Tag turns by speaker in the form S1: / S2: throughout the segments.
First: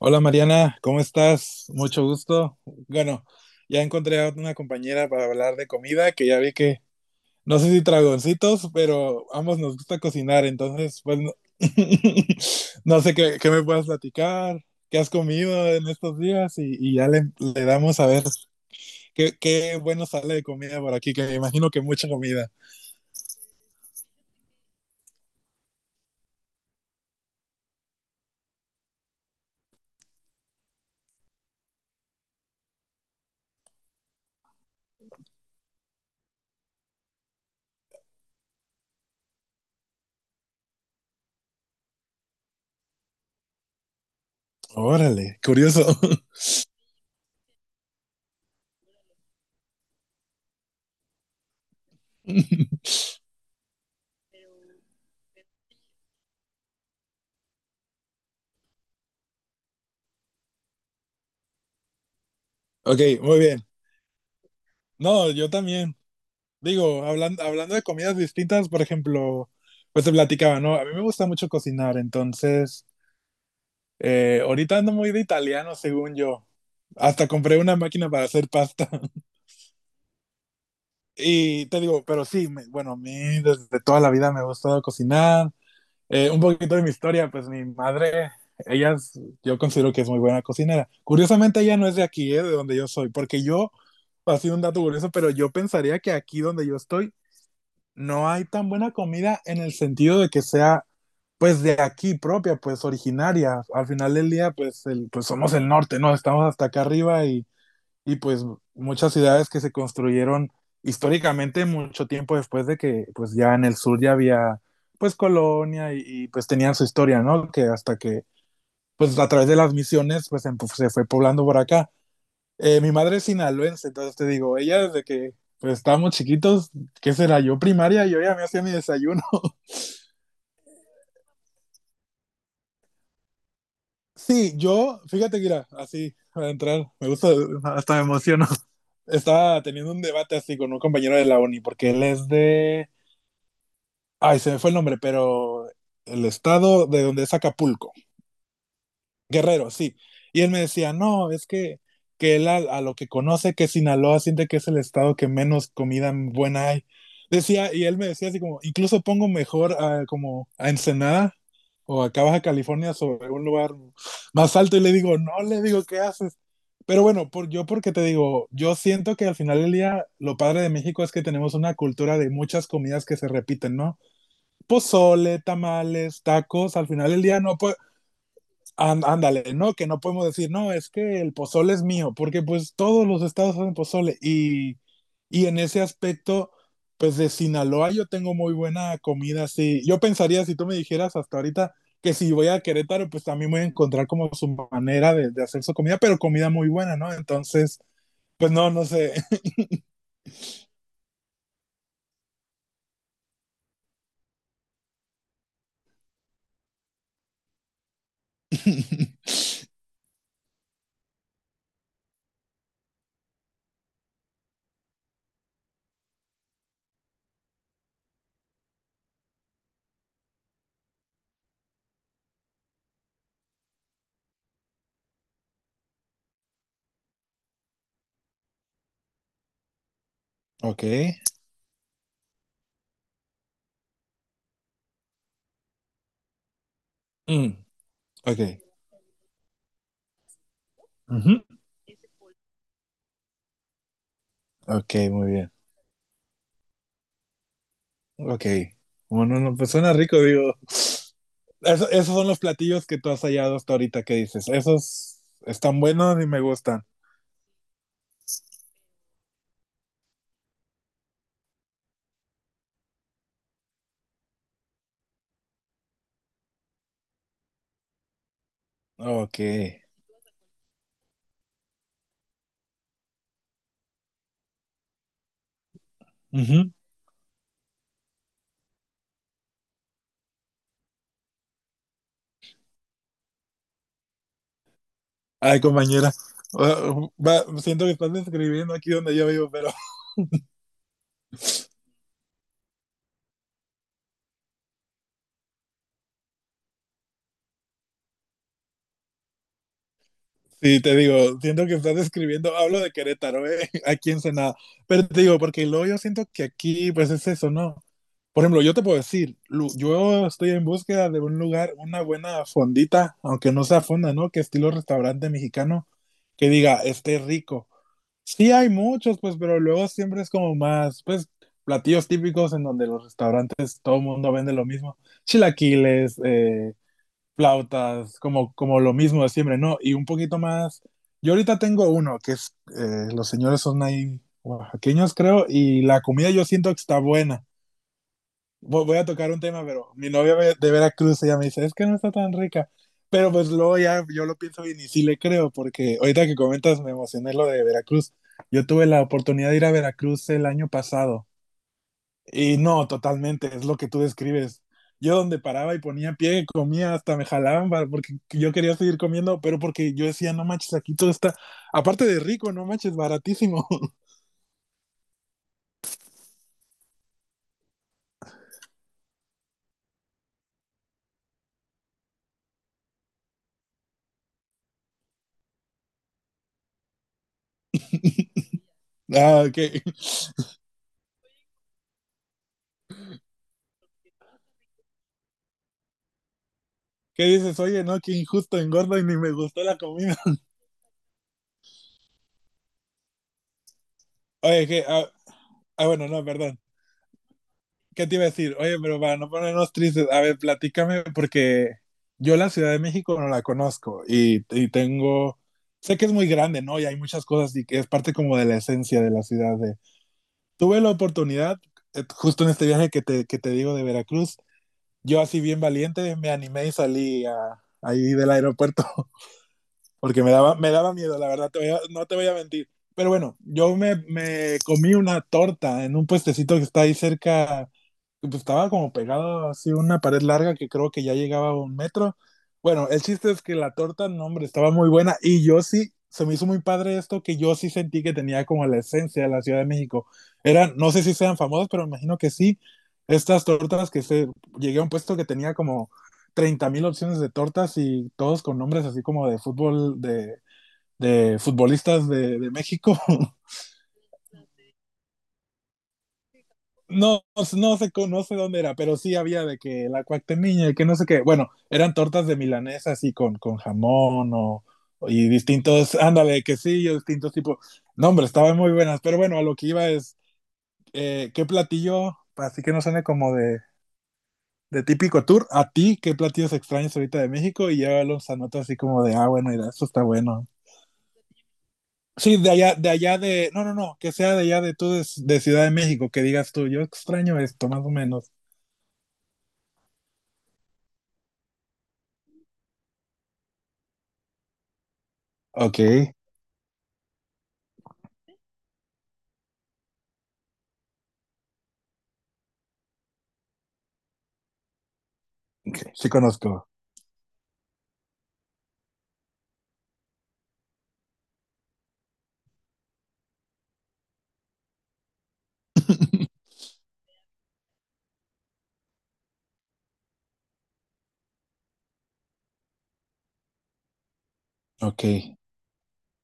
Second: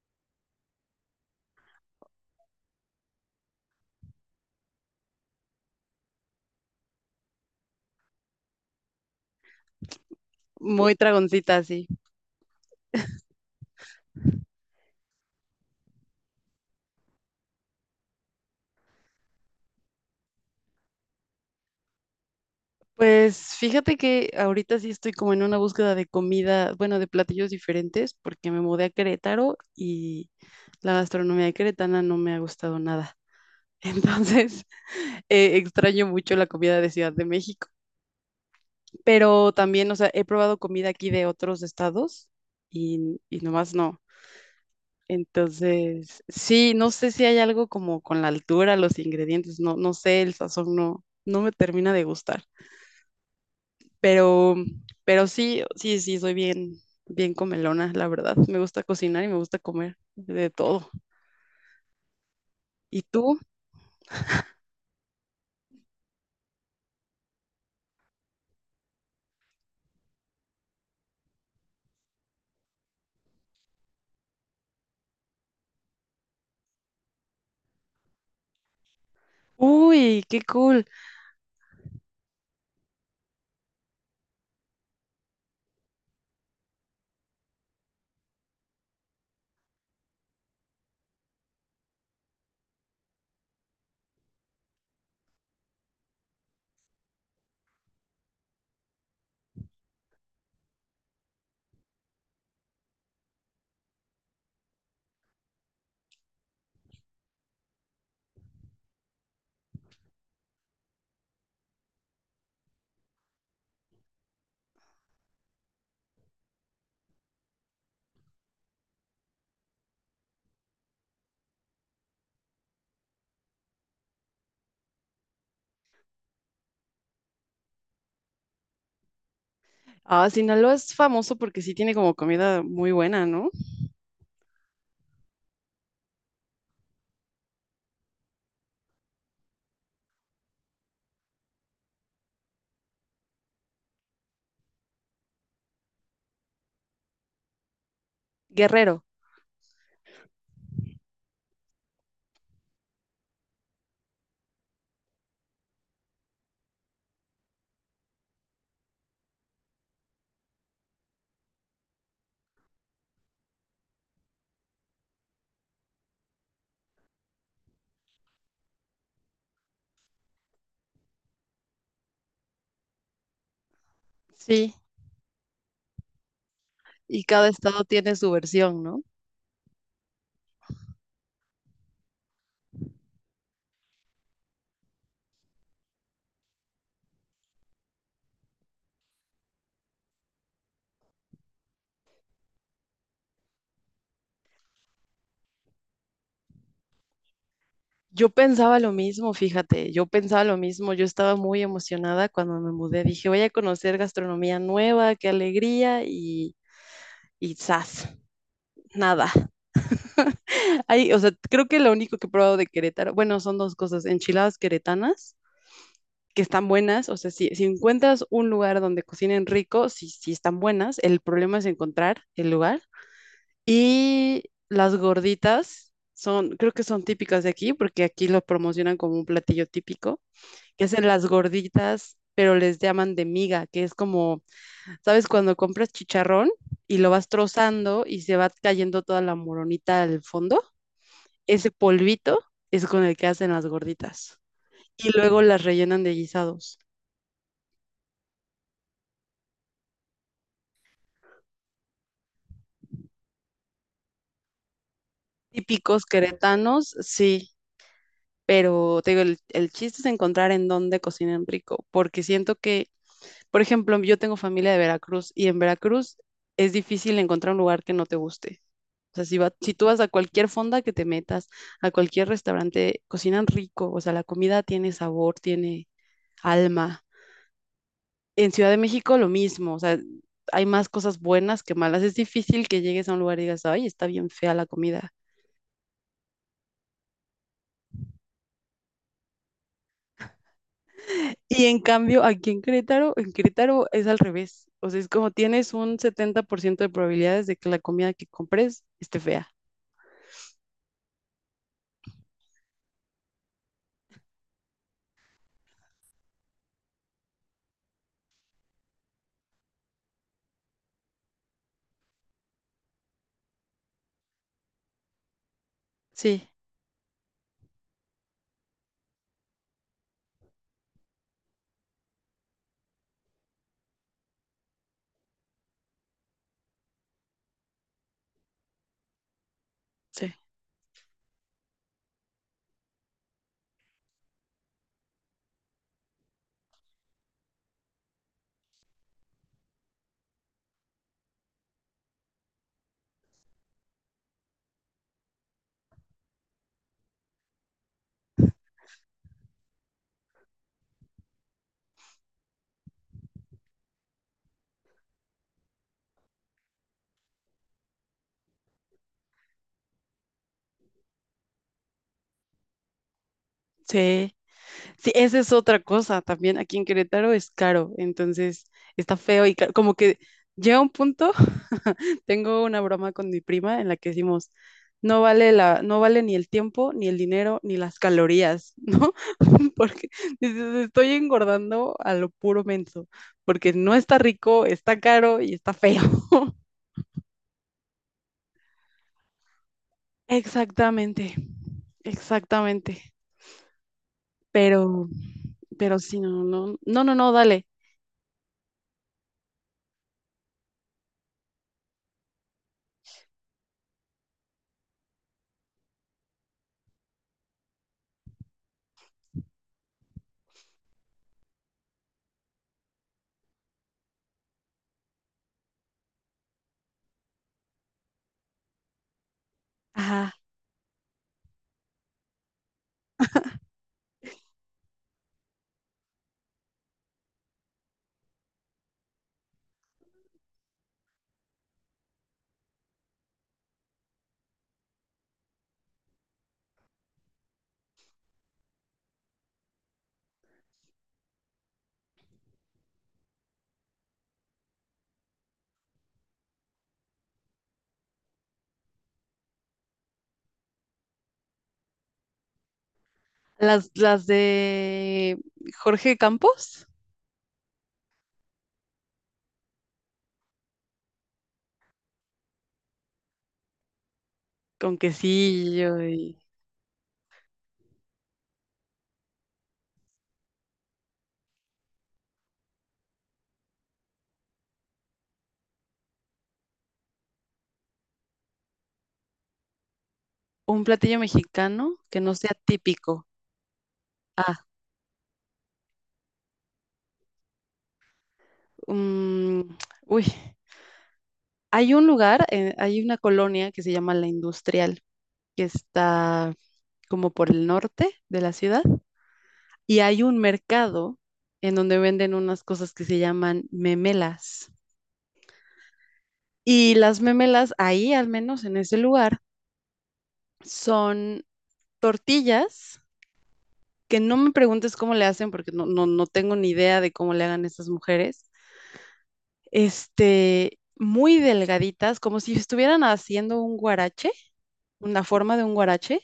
S1: Hola Mariana, ¿cómo estás? Mucho gusto. Bueno, ya encontré a una compañera para hablar de comida, que ya vi que, no sé si dragoncitos, pero ambos nos gusta cocinar,
S2: Muy
S1: entonces, pues, no,
S2: tragoncita, sí.
S1: no sé qué me puedas platicar, qué has comido en estos días y ya le damos a ver qué bueno sale de comida por aquí, que me imagino que mucha comida.
S2: Pues fíjate que ahorita sí estoy como en una búsqueda de comida, bueno, de platillos diferentes, porque me mudé a Querétaro y la gastronomía queretana no me ha gustado nada. Entonces, extraño mucho la comida de Ciudad de México, pero también, o sea, he probado comida aquí de otros estados y nomás no.
S1: Órale, curioso.
S2: Entonces, sí, no sé si hay algo como con la altura, los ingredientes, no, no sé, el sazón no, no me termina de gustar. Pero, pero sí, sí, sí, soy bien, bien comelona, la verdad. Me gusta cocinar y me gusta comer de todo.
S1: Ok,
S2: ¿Y tú?
S1: muy bien. No, yo también. Digo, hablando de comidas distintas, por ejemplo, pues te platicaba, ¿no? A mí me gusta mucho cocinar, entonces, ahorita ando muy de italiano, según yo. Hasta compré una máquina para hacer pasta.
S2: Uy, qué cool.
S1: Y te digo, pero sí, bueno, a mí desde toda la vida me ha gustado cocinar. Un poquito de mi historia, pues mi madre, ella es- yo considero que es muy buena cocinera. Curiosamente, ella no es de aquí, de donde yo soy, porque yo, así un dato curioso, pero yo pensaría que aquí donde yo estoy no hay tan buena comida en el sentido de que sea pues de aquí propia, pues originaria. Al final del día, pues, pues somos el norte, ¿no? Estamos hasta acá arriba y pues muchas ciudades que se construyeron históricamente mucho tiempo después de que pues ya en el sur ya había pues colonia y pues tenían su historia, ¿no? Que hasta que pues a través de las misiones pues se fue poblando por acá. Mi madre es sinaloense, entonces te digo, ella desde que pues, estábamos chiquitos, ¿qué será? Yo primaria, yo ya me hacía mi desayuno.
S2: Ah, Sinaloa es famoso porque sí tiene como comida muy buena, ¿no?
S1: Sí, yo, fíjate que era así, para entrar, me gusta, hasta me emociono. Estaba teniendo un debate así con un compañero de la uni, porque él es de, ay, se me fue el nombre, pero el estado de donde es Acapulco.
S2: Guerrero.
S1: Guerrero, sí. Y él me decía, no, es que él a lo que conoce que Sinaloa siente que es el estado que menos comida buena hay. Decía, y él me decía así como, incluso pongo mejor como a Ensenada o acá Baja California sobre un lugar más alto y le digo, no, le digo, ¿qué haces? Pero bueno, yo porque te digo, yo siento que al final del día lo padre de México es que tenemos una cultura de muchas comidas que se repiten, ¿no?
S2: Sí,
S1: Pozole, tamales, tacos, al final del
S2: y
S1: día
S2: cada
S1: no, pues,
S2: estado tiene su versión, ¿no?
S1: And, ándale, ¿no? Que no podemos decir, no, es que el pozole es mío, porque pues todos los estados hacen pozole y en ese aspecto, pues de Sinaloa yo tengo muy buena comida, sí. Yo pensaría, si tú me dijeras hasta ahorita, que si voy a Querétaro, pues también voy a encontrar como su manera de hacer su comida, pero comida muy buena, ¿no? Entonces,
S2: Yo
S1: pues no,
S2: pensaba
S1: no
S2: lo
S1: sé.
S2: mismo, fíjate, yo pensaba lo mismo, yo estaba muy emocionada cuando me mudé, dije, voy a conocer gastronomía nueva, qué alegría, y ¡zas! Nada. Hay, o sea, creo que lo único que he probado de Querétaro, bueno, son dos cosas, enchiladas queretanas, que están buenas, o sea, si encuentras un lugar donde cocinen rico, sí, sí están buenas, el problema es encontrar el lugar. Y las gorditas son, creo que son típicas de aquí, porque aquí lo promocionan como un platillo típico,
S1: Ok.
S2: que hacen las gorditas, pero les llaman de miga, que es como, ¿sabes? Cuando compras chicharrón y lo vas
S1: Mm,
S2: trozando y se va
S1: ok.
S2: cayendo toda la moronita al fondo.
S1: Ujú.
S2: Ese polvito es con el que hacen las gorditas
S1: Ok,
S2: y
S1: muy
S2: luego
S1: bien.
S2: las rellenan de guisados.
S1: Ok. Bueno, no, pues suena rico, digo. Esos son los platillos que tú has hallado hasta ahorita que dices. Esos están
S2: Típicos
S1: buenos y me gustan.
S2: queretanos, sí, pero te digo, el chiste es encontrar en dónde cocinan rico, porque siento que, por ejemplo, yo tengo familia de Veracruz y en Veracruz es difícil encontrar un lugar que no te guste. O sea, si,
S1: Ok.
S2: si tú vas a cualquier fonda que te metas, a cualquier restaurante, cocinan rico, o sea, la comida tiene sabor, tiene
S1: Ujú.
S2: alma. En Ciudad de México lo mismo, o sea, hay más cosas buenas que malas. Es difícil que llegues a un lugar y digas, ay, está bien fea la comida.
S1: Ay, compañera. Siento que estás describiendo aquí donde yo vivo, pero
S2: Y en cambio, aquí en Querétaro es al revés. O sea, es como tienes un 70% de probabilidades de que la comida que compres esté fea.
S1: sí, te digo, siento que estás describiendo, hablo de Querétaro, ¿eh? Aquí en Senada. Pero te digo, porque luego yo siento que aquí, pues es eso, ¿no? Por ejemplo, yo te puedo decir, yo estoy en búsqueda de un lugar, una buena fondita, aunque no sea fonda, ¿no? Que estilo restaurante mexicano, que
S2: Sí,
S1: diga, esté rico. Sí hay muchos, pues, pero luego siempre es como más, pues, platillos típicos en donde los restaurantes todo el mundo vende lo mismo. Chilaquiles, flautas, como, como lo mismo de siempre, ¿no? Y un
S2: sí,
S1: poquito más. Yo ahorita tengo uno, que es, los señores son ahí oaxaqueños, creo, y la comida yo siento que está buena. Voy a tocar un tema, pero mi novia de Veracruz ella me dice, es que no está tan rica. Pero pues luego ya yo lo pienso bien y sí le creo, porque ahorita que comentas me emocioné lo de Veracruz. Yo tuve la oportunidad de ir a Veracruz el año pasado y no, totalmente, es lo que tú describes. Yo donde paraba y ponía pie, comía, hasta me jalaban porque yo quería seguir comiendo, pero porque yo decía, no manches, aquí todo está, aparte de rico, no manches, baratísimo.
S2: sí. Sí, esa es otra cosa también. Aquí en Querétaro es caro, entonces está feo y como que llega un punto. Tengo una broma con mi prima en la que decimos, no vale la, no vale ni el tiempo, ni el dinero, ni las calorías, ¿no?
S1: Ah, ¿qué,
S2: Porque dices, estoy engordando a lo puro menso, porque no está rico, está caro y está feo.
S1: qué dices? Oye, no, qué injusto, engordo y ni me gustó la comida.
S2: Exactamente, exactamente.
S1: Oye,
S2: Pero, pero
S1: bueno,
S2: sí,
S1: no,
S2: no,
S1: perdón.
S2: no, no, no, no, dale.
S1: ¿Qué te iba a decir? Oye, pero para no ponernos tristes, a ver, platícame, porque yo la Ciudad de México no la conozco y tengo, sé que es muy grande, ¿no? Y hay muchas cosas y que es parte como de la esencia de la ciudad. De... Tuve la oportunidad, justo en este viaje que te digo de Veracruz, yo así bien valiente me animé y ahí del aeropuerto, porque me
S2: Ajá.
S1: daba, me daba miedo, la verdad, no te voy a mentir. Pero bueno, yo me comí una torta en un puestecito que está ahí cerca pues, estaba como pegado así una pared larga que creo que ya llegaba a un metro. Bueno, el chiste es que la torta, no, hombre, estaba muy buena y yo sí, se me hizo muy padre esto que yo sí sentí que tenía como la esencia de la Ciudad de México. Eran, no sé si sean famosas, pero me imagino que sí, estas tortas que se, llegué a un puesto que tenía como 30,000 opciones de tortas y todos con nombres así como de fútbol, de futbolistas de México.
S2: Las de Jorge Campos,
S1: No, no sé, no sé dónde era, pero sí había de que la cuactemiña y que no sé qué. Bueno, eran tortas de milanesa así con jamón o,
S2: con
S1: y
S2: quesillo
S1: distintos,
S2: y
S1: ándale, quesillos, distintos tipos. No, hombre, estaban muy buenas, pero bueno, a lo que iba es, ¿qué platillo, así que no suene como de típico tour, a ti, qué platillos extraños ahorita de México? Y llévalos a nota así como de, ah, bueno, mira, eso está bueno.
S2: un platillo mexicano que no
S1: Sí, de
S2: sea
S1: allá, de allá
S2: típico.
S1: de, no, no, no, que sea de allá
S2: Ah,
S1: de tú de Ciudad de México, que digas tú, yo extraño esto, más o menos.
S2: mm, uy, hay un lugar, hay una colonia que se llama La Industrial, que
S1: Ok,
S2: está como por el norte de la ciudad, y hay un mercado en donde venden unas cosas que se llaman memelas.
S1: okay, sí conozco.
S2: Y las memelas ahí, al menos en ese lugar, son tortillas que no me preguntes cómo le hacen porque no, no, no tengo ni idea de cómo le hagan estas mujeres. Este, muy delgaditas, como si estuvieran haciendo un guarache,
S1: Ok.
S2: la forma de un guarache,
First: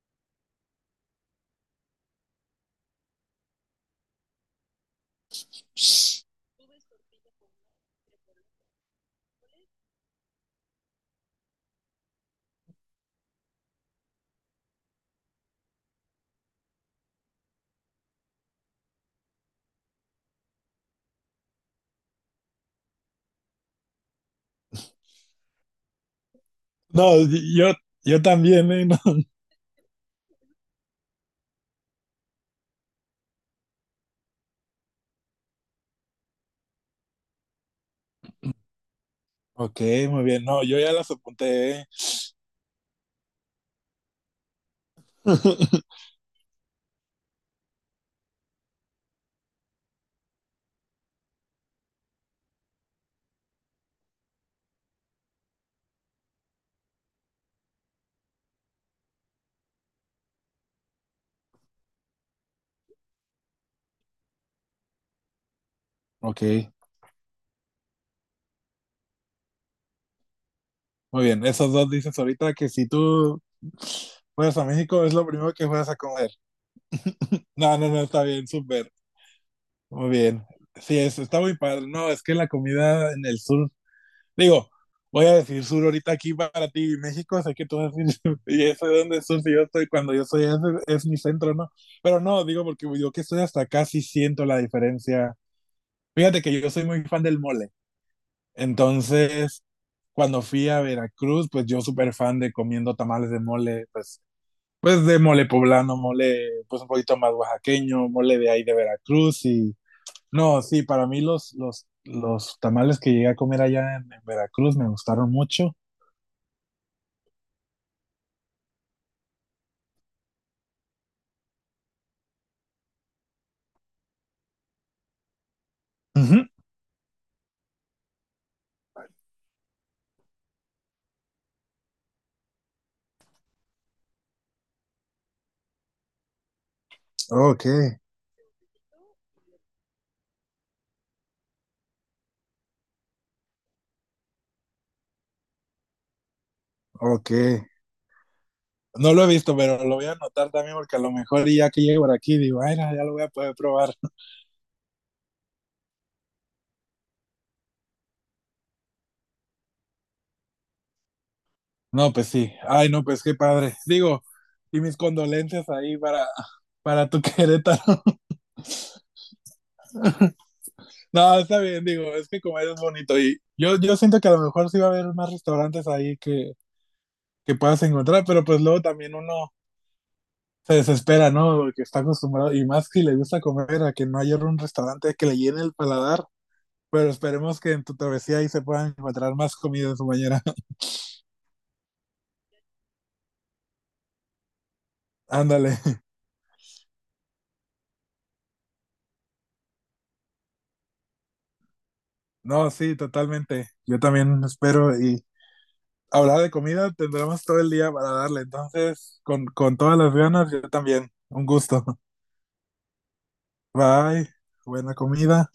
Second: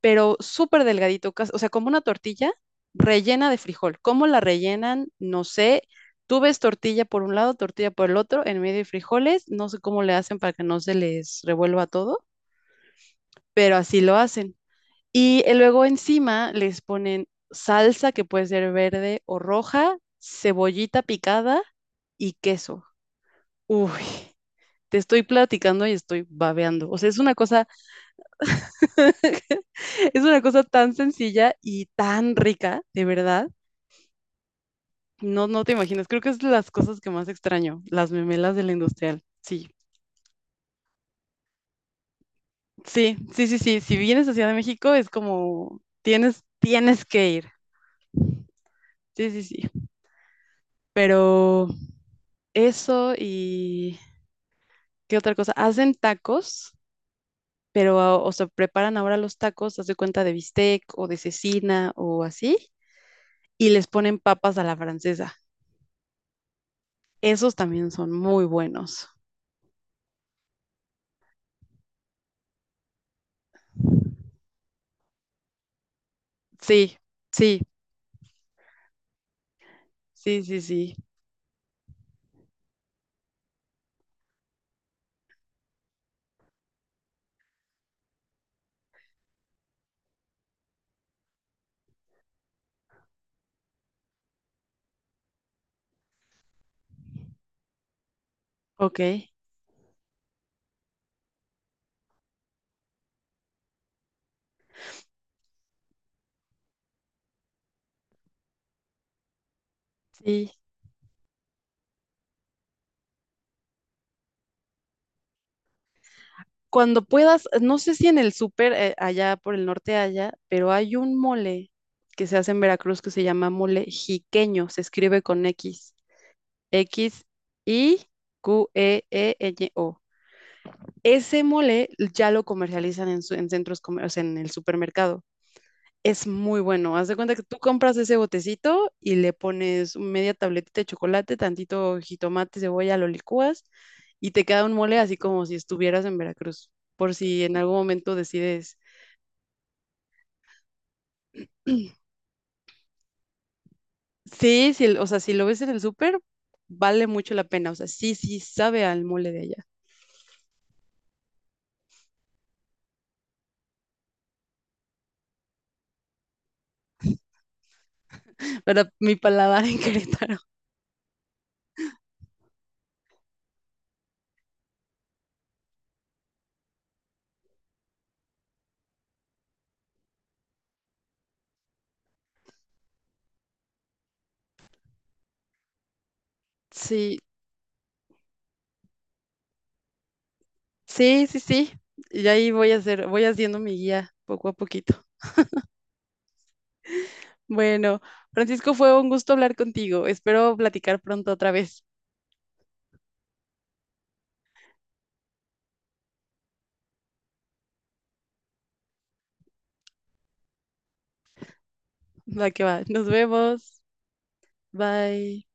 S2: pero súper delgadito, o sea, como una tortilla rellena de frijol. ¿Cómo la rellenan? No sé. Tú ves tortilla por un lado, tortilla por el otro, en medio de frijoles, no sé cómo le hacen para que no se les revuelva todo, pero así lo hacen. Y luego encima les ponen salsa que puede ser verde o roja, cebollita picada y queso. Uy, te estoy platicando y estoy babeando. O sea,
S1: No,
S2: es una cosa.
S1: yo, yo también, ¿eh? No.
S2: Es una cosa tan sencilla y tan rica, de verdad. No, no te imaginas. Creo que es de las cosas que más extraño, las memelas de la industrial. Sí,
S1: Ok, muy bien. No, yo ya las apunté, ¿eh?
S2: sí, sí, sí, sí. Si vienes a Ciudad de México es como tienes, que ir. Sí, sí, sí. Pero eso y ¿qué otra cosa? Hacen tacos, pero ah, o sea, preparan ahora los tacos, haz de cuenta de bistec o de cecina o así, y les ponen papas a la francesa.
S1: Ok,
S2: Esos también son muy buenos.
S1: muy bien. Esos dos dices ahorita que si tú fueras a México es lo primero que fueras a comer.
S2: Sí, sí,
S1: No, no, no, está bien, súper. Muy
S2: sí,
S1: bien.
S2: sí, sí.
S1: Sí, eso está muy padre. No, es que la comida en el sur. Digo, voy a decir sur ahorita aquí para ti, México, sé que tú vas a decir, y eso de donde sur, si yo estoy, cuando yo soy, ese es mi centro, ¿no? Pero no, digo, porque yo que estoy hasta acá sí siento la diferencia. Fíjate que yo soy muy fan del mole,
S2: Ok,
S1: entonces, cuando fui a Veracruz, pues yo súper fan de comiendo tamales de mole, pues, pues de mole poblano, mole, pues un poquito más oaxaqueño, mole de ahí de Veracruz y...
S2: sí.
S1: No, sí, para mí los tamales que llegué a comer allá en Veracruz me gustaron mucho.
S2: Cuando puedas, no sé si en el súper allá por el norte haya, pero hay un mole que se hace en Veracruz que se llama mole jiqueño, se escribe con X,
S1: Ujú.
S2: XIQEEÑO. Ese mole ya lo comercializan en, en centros, o sea, en el supermercado. Es muy bueno. Haz de cuenta que tú
S1: Ok,
S2: compras ese botecito y le pones media tabletita de chocolate, tantito jitomate, cebolla, lo licúas y te queda un mole así como si estuvieras en Veracruz, por
S1: ok.
S2: si en algún momento decides.
S1: No lo he visto, pero lo voy a anotar también porque a lo mejor ya que llego por aquí digo, ay, no, ya lo voy a poder probar.
S2: Sí, sí, o sea, si lo ves en el súper, vale mucho la pena. O sea, sí, sí, sabe al mole de allá.
S1: No, pues sí. Ay, no, pues qué padre. Digo, y mis condolencias ahí para tu Querétaro.
S2: Para mi paladar en Querétaro.
S1: No, está bien, digo, es que comer es bonito y yo siento que a lo mejor sí va a haber más restaurantes ahí que puedas encontrar, pero pues luego también uno se desespera, ¿no? Porque está acostumbrado, y más si le gusta comer, a que no haya un restaurante que le llene el paladar. Pero
S2: Sí,
S1: esperemos que en tu travesía ahí se puedan encontrar más comida, compañera.
S2: sí, sí, sí. Y ahí voy a hacer, voy haciendo mi guía poco a poquito.
S1: Ándale.
S2: Bueno, Francisco, fue un gusto hablar contigo. Espero platicar pronto otra vez.
S1: No, sí, totalmente. Yo también espero y hablar de comida tendremos todo el día para darle. Entonces, con todas las ganas, yo también. Un gusto.
S2: Va que va. Nos vemos.
S1: Bye. Buena
S2: Bye.
S1: comida.